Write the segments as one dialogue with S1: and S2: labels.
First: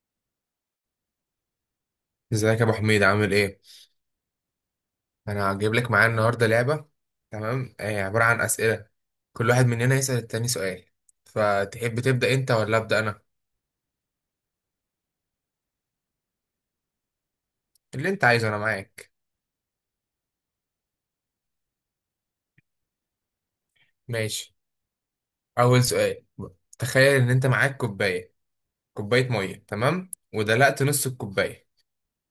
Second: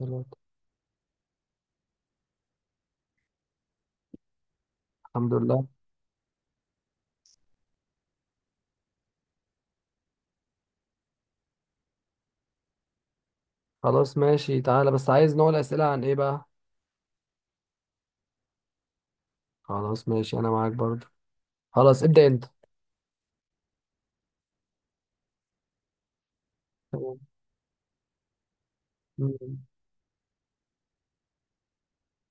S1: دلوقتي.
S2: ازيك يا ابو حميد، عامل ايه؟
S1: الحمد
S2: انا
S1: لله.
S2: هجيب لك معايا النهارده لعبه. تمام. عباره عن اسئله. كل واحد مننا يسال التاني سؤال. فتحب تبدا انت ولا ابدا انا؟
S1: خلاص ماشي، تعالى بس عايز نوع الأسئلة عن إيه بقى.
S2: اللي انت عايزه، انا معاك.
S1: خلاص ماشي أنا معاك برضه. خلاص ابدأ أنت.
S2: ماشي. اول سؤال:
S1: تمام.
S2: تخيل ان انت معاك كوبايه، كوبايه ميه،
S1: مم.
S2: تمام، ودلقت نص الكوبايه.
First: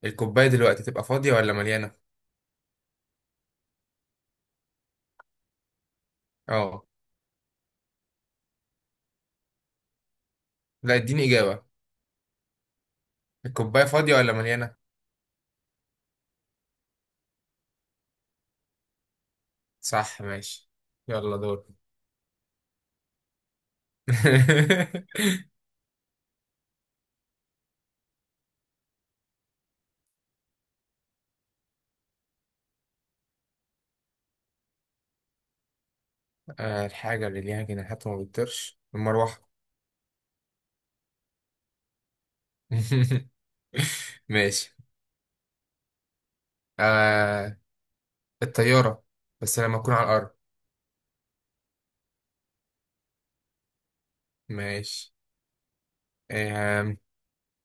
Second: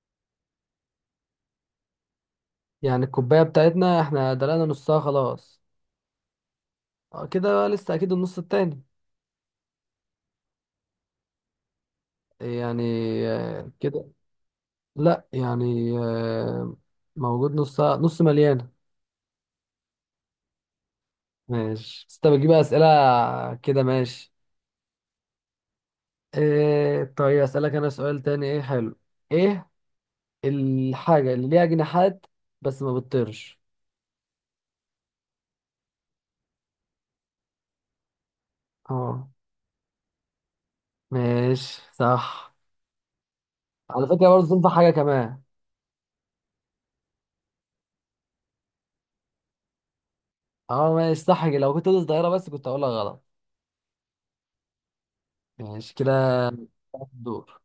S2: الكوبايه دلوقتي تبقى فاضيه ولا مليانه؟
S1: يعني الكوباية بتاعتنا إحنا دلقنا نصها خلاص.
S2: اه.
S1: كده بقى لسه أكيد النص التاني.
S2: لا، اديني اجابه.
S1: يعني
S2: الكوبايه
S1: كده.
S2: فاضيه ولا مليانه؟
S1: لأ يعني موجود نصها، نص مليانة.
S2: صح، ماشي. يلا دور.
S1: ماشي بس أنت بتجيب أسئلة كده. ماشي، إيه؟ طيب أسألك أنا سؤال تاني. إيه حلو؟ إيه الحاجة اللي ليها جناحات بس ما بتطيرش؟
S2: الحاجه اللي ليها جناحات وما بتطيرش
S1: اه
S2: المروحه.
S1: ماشي صح. على فكرة برضه تنفع
S2: ماشي.
S1: حاجة كمان.
S2: آه الطيارة، بس لما أكون على الأرض.
S1: اه ماشي صح كده. لو كنت قلت الظاهرة بس كنت هقولها غلط.
S2: ماشي.
S1: ماشي كده
S2: آه
S1: الدور.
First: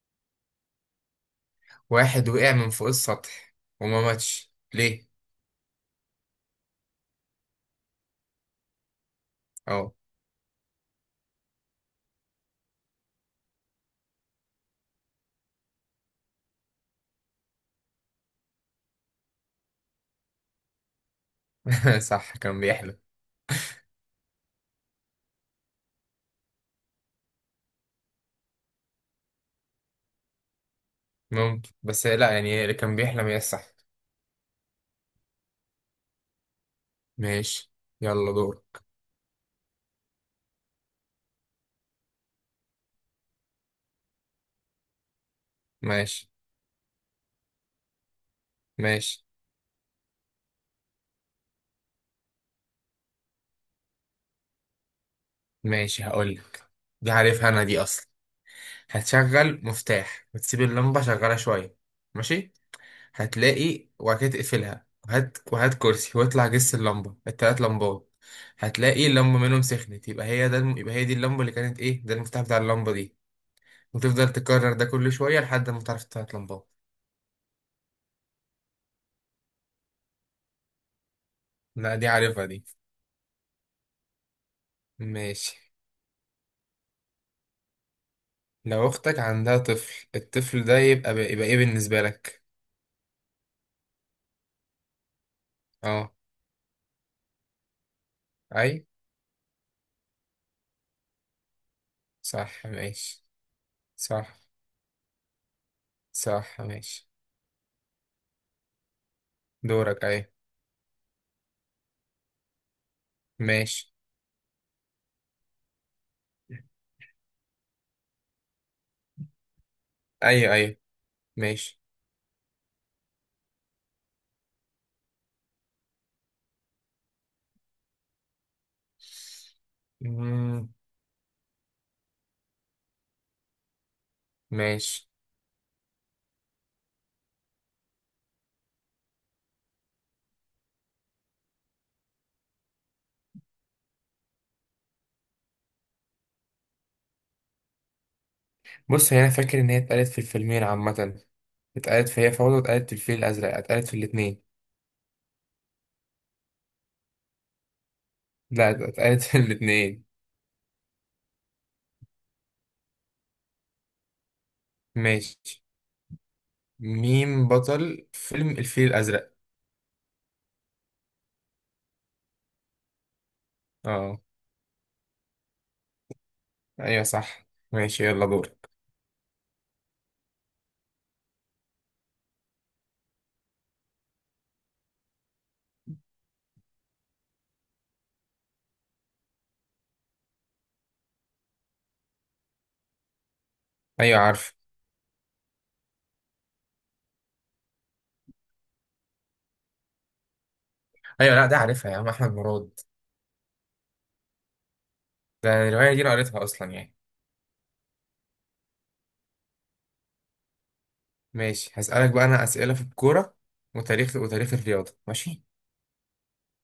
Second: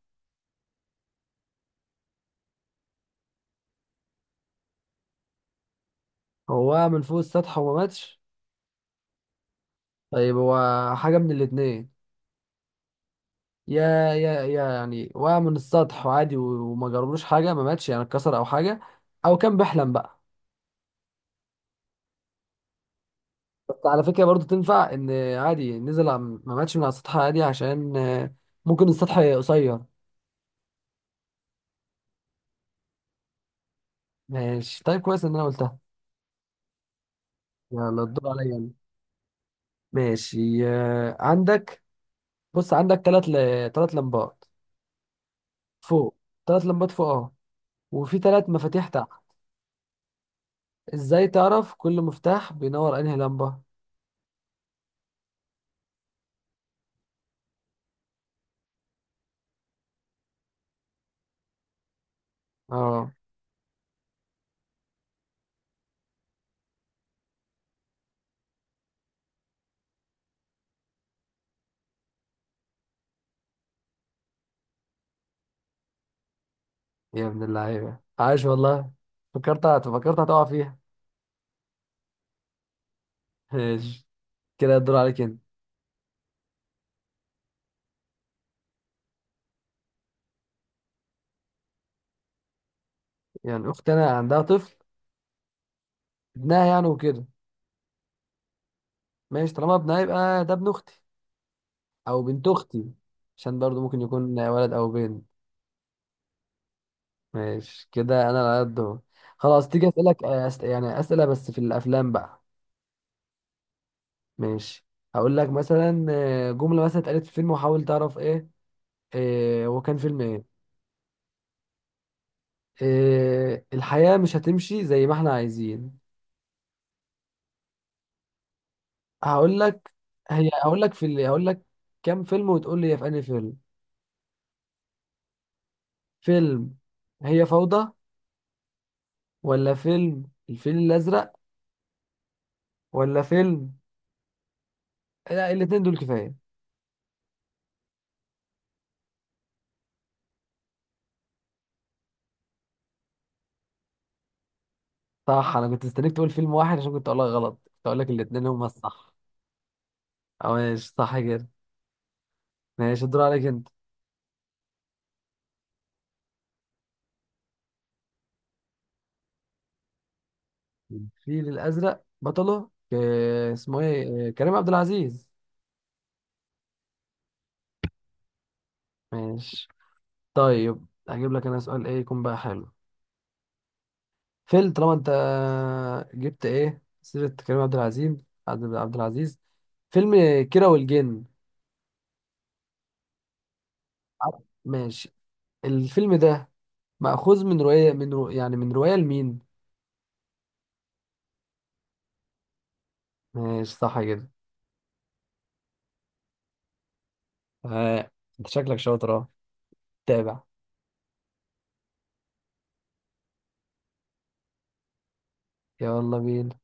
S2: واحد وقع من فوق السطح وما ماتش، ليه؟
S1: هو وقع من فوق السطح وما ماتش؟
S2: اه.
S1: طيب هو حاجة من الاتنين، يا يا يعني وقع من السطح وعادي وما جربلوش حاجة، ما ماتش يعني اتكسر أو حاجة، أو كان بيحلم بقى.
S2: صح، كان بيحلم.
S1: بس على فكرة برضه تنفع إن عادي، نزل ما ماتش من على السطح عادي، عشان ممكن السطح قصير.
S2: ممكن، بس لا، يعني اللي كان بيحلم هي الصح.
S1: ماشي طيب كويس إن أنا قلتها.
S2: ماشي،
S1: يلا الدور
S2: يلا
S1: عليا أنا.
S2: دورك.
S1: ماشي، آه، عندك بص عندك ثلاث ل... ثلاث لمبات فوق
S2: ماشي
S1: ثلاث لمبات فوق اهو، وفي ثلاث مفاتيح تحت.
S2: ماشي
S1: ازاي تعرف كل مفتاح بينور انهي لمبة؟
S2: ماشي. هقولك، دي عارفها أنا دي أصلا. هتشغل مفتاح وتسيب اللمبة شغالة شوية. ماشي.
S1: اه،
S2: هتلاقي، وبعد كده تقفلها وهات وهات كرسي واطلع جس اللمبة، التلات لمبات. هتلاقي اللمبة منهم سخنت، يبقى هي ده الم... يبقى هي دي اللمبة اللي كانت ايه، ده المفتاح بتاع اللمبة دي. وتفضل تكرر ده كل شوية لحد ما تعرف التلات لمبات.
S1: يا ابن اللعيبة، عاش والله. فكرت هتقع فيها.
S2: لا، دي عارفها دي.
S1: ماشي كده الدور عليك انت.
S2: ماشي. لو اختك عندها طفل، الطفل ده يبقى يبقى ايه بالنسبة لك؟
S1: يعني اختي انا عندها طفل؟
S2: اه.
S1: ابنها يعني وكده.
S2: اي،
S1: ماشي طالما ابنها يبقى ده ابن اختي او بنت
S2: صح
S1: اختي،
S2: ماشي.
S1: عشان برضو ممكن يكون
S2: صح
S1: ولد او بنت.
S2: صح ماشي.
S1: ماشي كده انا على قد اهو. خلاص تيجي
S2: دورك، اي.
S1: اسالك، يعني اسئله بس في الافلام بقى.
S2: ماشي.
S1: ماشي هقول لك مثلا، جمله مثلا اتقالت في فيلم وحاول تعرف ايه، هو كان فيلم
S2: ايوه
S1: ايه.
S2: ايوه، ماشي.
S1: الحياه مش هتمشي زي ما احنا عايزين. هقول لك
S2: مم،
S1: هقول لك كام فيلم وتقول لي هي في انهي فيلم.
S2: ماشي.
S1: فيلم هي فوضى، ولا فيلم الفيل الازرق؟ ولا فيلم، لا الاتنين دول كفايه.
S2: بص، هي انا فاكر ان هي اتقالت في الفيلمين عامه. اتقالت في هي فوضى، اتقالت في الفيل الازرق، اتقالت في الاتنين.
S1: صح، انا كنت مستنيك تقول فيلم واحد عشان كنت اقول لك غلط، كنت اقول لك الاتنين هما
S2: لا،
S1: الصح.
S2: اتقالت في الاتنين.
S1: اه ماشي صح كده. ماشي الدور عليك انت.
S2: ماشي. مين بطل فيلم الفيل الازرق؟
S1: الفيل الازرق بطله اسمه
S2: اه،
S1: ايه، كريم عبد العزيز.
S2: ايوه صح. ماشي، يلا دور.
S1: ماشي. طيب هجيب لك انا سؤال ايه يكون بقى حلو. فيل طالما انت جبت ايه سيرة كريم عبد العزيز، عبد العزيز، فيلم كيرة والجن.
S2: ايوه
S1: عارف؟
S2: عارف.
S1: ماشي. الفيلم ده مأخوذ من رواية، يعني من رواية لمين.
S2: ايوه، لا ده عارفها يا عم، احمد مراد.
S1: ماشي صح كده.
S2: ده الروايه دي انا قريتها اصلا يعني.
S1: آه. انت شكلك شاطر، اه، تابع.
S2: ماشي، هسألك بقى انا اسئله في الكوره وتاريخ الرياضه. ماشي.
S1: يلا بينا.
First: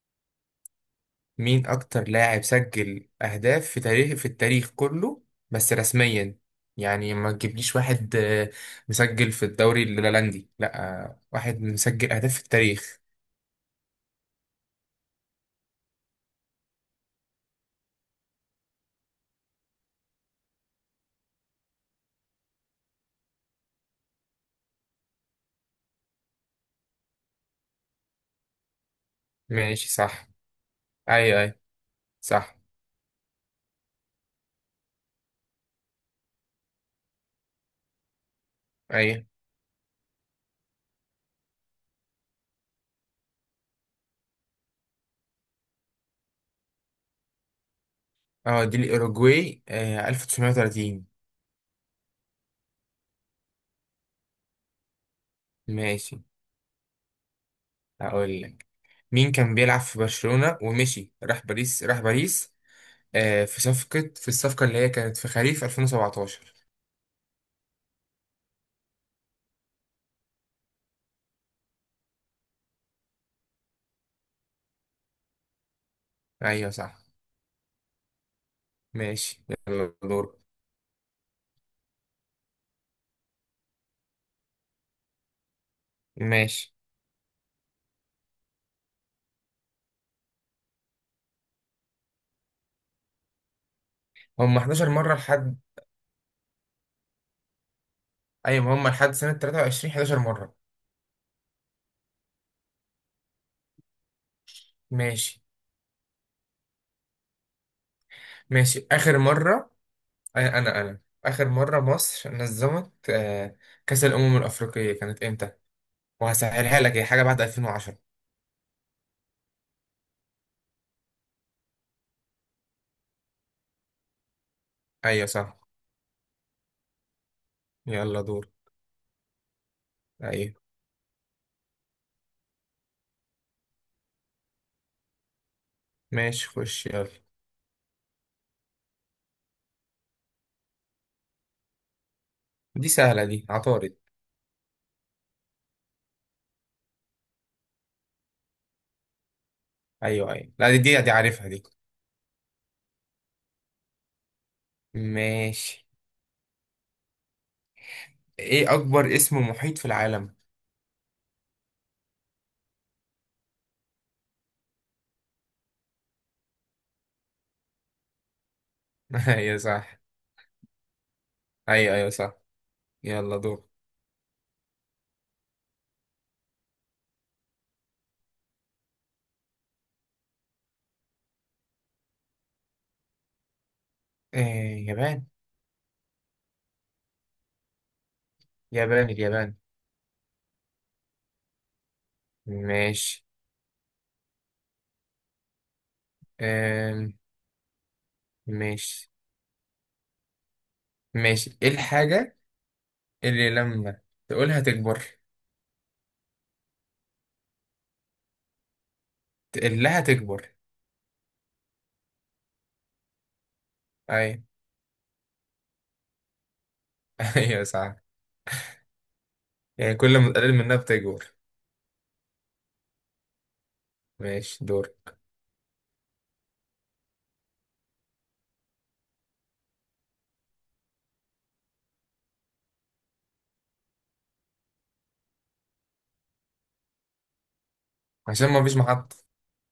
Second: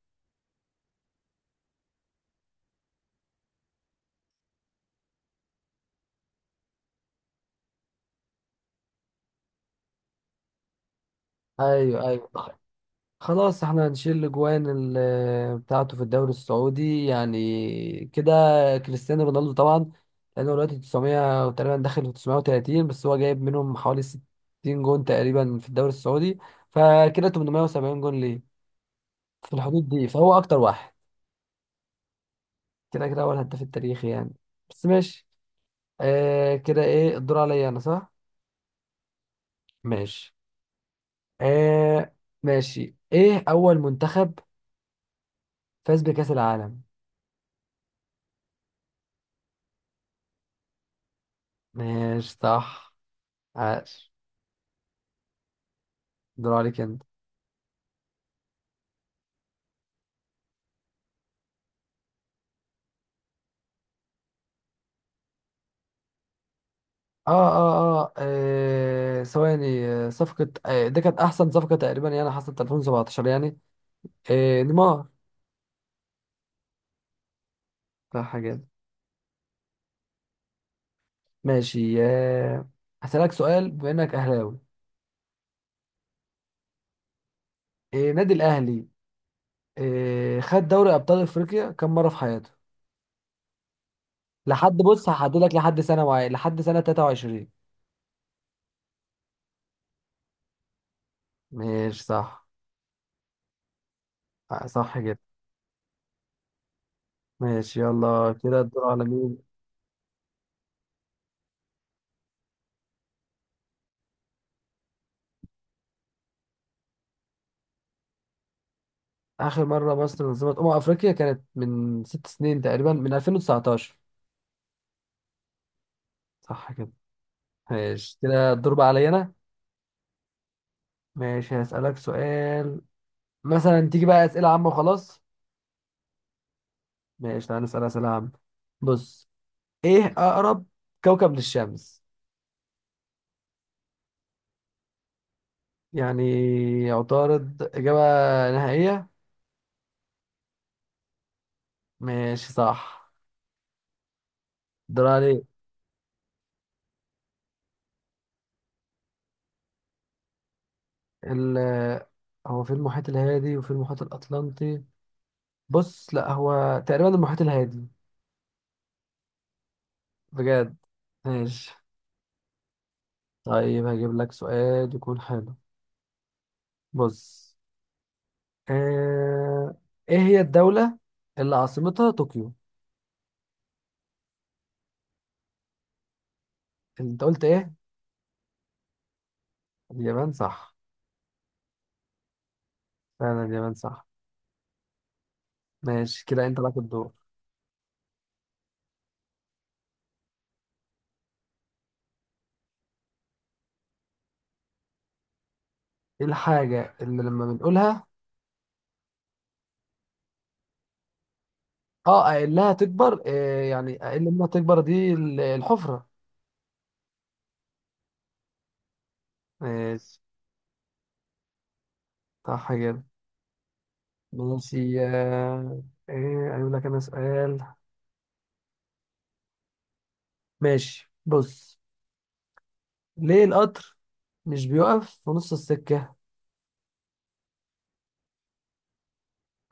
S2: مين أكتر لاعب سجل أهداف في تاريخ في التاريخ كله؟ بس رسميا. يعني ما تجيبليش واحد مسجل في الدوري الهولندي، لا، واحد
S1: ايوه
S2: مسجل
S1: ايوه،
S2: أهداف في التاريخ.
S1: خلاص احنا هنشيل الاجوان بتاعته في الدوري السعودي يعني، كده كريستيانو رونالدو طبعا، لانه دلوقتي 900 تقريبا، داخل في 930، بس هو جايب منهم حوالي 60 جون تقريبا في الدوري السعودي، فكده 870 جون ليه في الحدود
S2: ماشي
S1: دي،
S2: صح.
S1: فهو اكتر واحد.
S2: أي أي صح
S1: كده اول هداف التاريخي يعني، بس ماشي. كده ايه الدور عليا انا، صح؟
S2: أي.
S1: ماشي آه ماشي. ايه اول منتخب فاز بكأس العالم؟
S2: اه، دي الأوروجواي 1930.
S1: ماشي صح. عاش.
S2: ماشي.
S1: دور عليك انت.
S2: هقول لك، مين كان بيلعب في برشلونة ومشي راح باريس في صفقة في الصفقة اللي هي كانت في خريف 2017؟
S1: اه اه ثواني، صفقة، دي كانت أحسن صفقة تقريبا يعني، حصلت 2017 يعني. نيمار.
S2: أيوه صح.
S1: لا حاجة دي.
S2: ماشي، يلا دور.
S1: ماشي، هسألك سؤال. بما إنك أهلاوي،
S2: ماشي.
S1: نادي الأهلي، خد دوري أبطال أفريقيا كم مرة في حياته؟
S2: هم
S1: لحد
S2: 11
S1: بص
S2: مرة،
S1: هحددلك
S2: لحد.
S1: لحد سنة معينة، لحد سنة 23.
S2: أيوة، ما هم لحد سنة 23 11 مرة.
S1: ماشي صح. صح كده.
S2: ماشي
S1: ماشي يلا كده الدور
S2: ماشي.
S1: على
S2: آخر
S1: مين؟
S2: مرة، أنا آخر مرة مصر نظمت كأس الأمم الأفريقية كانت إمتى؟ وهسهلها لك، هي حاجة بعد 2010.
S1: آخر مرة مصر نظمت أمم أفريقيا كانت من ست سنين تقريبا، من 2019.
S2: أيوة صح.
S1: صح كده. ماشي
S2: يلا دور.
S1: كده الدور بقى عليا انا.
S2: أيوة
S1: ماشي هسألك سؤال، مثلا تيجي بقى أسئلة عامة وخلاص.
S2: ماشي، خش يلا.
S1: ماشي تعالى نسأل أسئلة عامة. بص، إيه أقرب كوكب للشمس؟
S2: دي سهلة، دي عطارد.
S1: يعني عطارد إجابة نهائية؟
S2: أيوة أيوة، لا دي دي عارفها دي.
S1: ماشي صح. دور عليه.
S2: ماشي. إيه أكبر اسم محيط في العالم؟
S1: ال هو في المحيط الهادي وفي المحيط الأطلنطي. بص لا هو تقريبا المحيط الهادي.
S2: أيوة صح.
S1: بجد؟ ماشي.
S2: أيوة أيوة صح. يلا دور.
S1: طيب هجيب لك سؤال يكون حلو. بص، آه... ايه هي الدولة اللي عاصمتها طوكيو؟
S2: آه، يابان
S1: انت قلت ايه؟
S2: يابان، اليابان.
S1: اليابان صح.
S2: ماشي.
S1: فعلا اليابان صح. ماشي كده انت لك
S2: آم،
S1: الدور.
S2: ماشي. ماشي، ايه الحاجة اللي لما تقولها تكبر؟
S1: ايه الحاجة اللي لما بنقولها
S2: تقول لها تكبر.
S1: اه اقلها تكبر؟ يعني اقل
S2: اي.
S1: منها تكبر، دي الحفرة.
S2: ايوه صح. يعني كل
S1: ماشي
S2: ما تقلل منها بتكبر.
S1: صح كده.
S2: ماشي، دور.
S1: ماشي ايه اقول لك انا سؤال. ماشي بص، ليه القطر مش بيقف في نص السكة؟
S2: عشان ما فيش محطة.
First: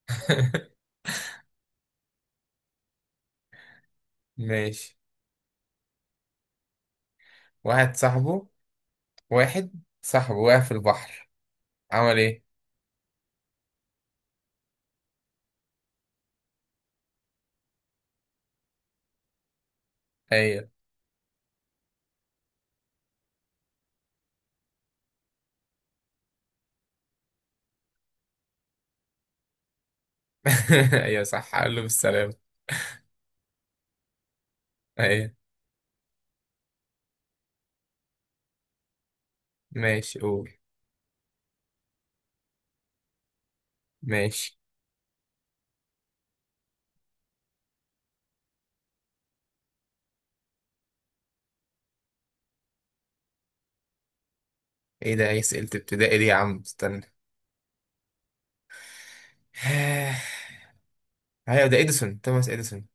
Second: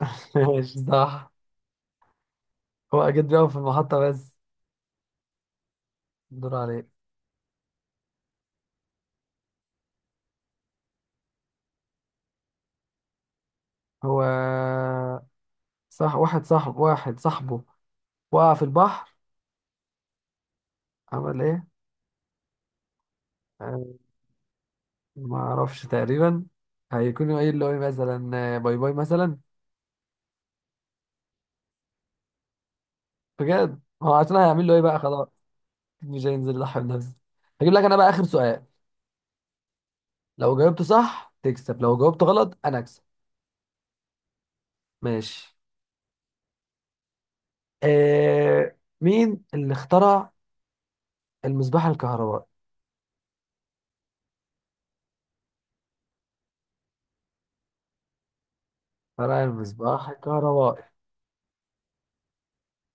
S1: ماشي صح. هو اكيد بيقف في المحطة بس.
S2: ماشي.
S1: دور عليك.
S2: واحد صاحبه واحد صاحبه واقع في البحر، عمل ايه؟
S1: هو صح، واحد صاحبه وقع في البحر
S2: ايوه.
S1: عمل ايه؟ آه، ما اعرفش تقريبا، هيكون قايل له ايه مثلا، باي باي مثلا.
S2: ايوه صح، قال له بالسلامة.
S1: بجد هو عشان هيعمل له ايه بقى خلاص،
S2: ايوه.
S1: مش هينزل يضحي بنفسه. هجيب لك انا بقى اخر سؤال،
S2: ماشي، قول.
S1: لو جاوبته صح تكسب، لو جاوبته غلط انا اكسب.
S2: ماشي.
S1: ماشي. مين اللي اخترع المصباح الكهربائي؟
S2: ايه ده، ايه؟ سئلت ابتدائي دي يا عم، استنى.
S1: اخترع المصباح الكهربائي.
S2: ايوه، ده اديسون، توماس اديسون.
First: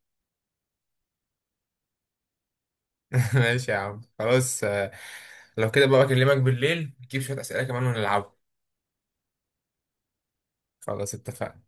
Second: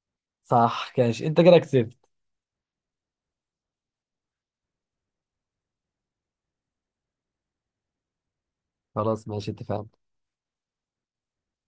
S1: صح كاش. انت كده كسبت.
S2: ماشي يا عم، خلاص. لو كده بقى اكلمك بالليل نجيب شوية أسئلة كمان ونلعبها.
S1: خلاص ماشي اتفقنا.
S2: خلاص، اتفقنا.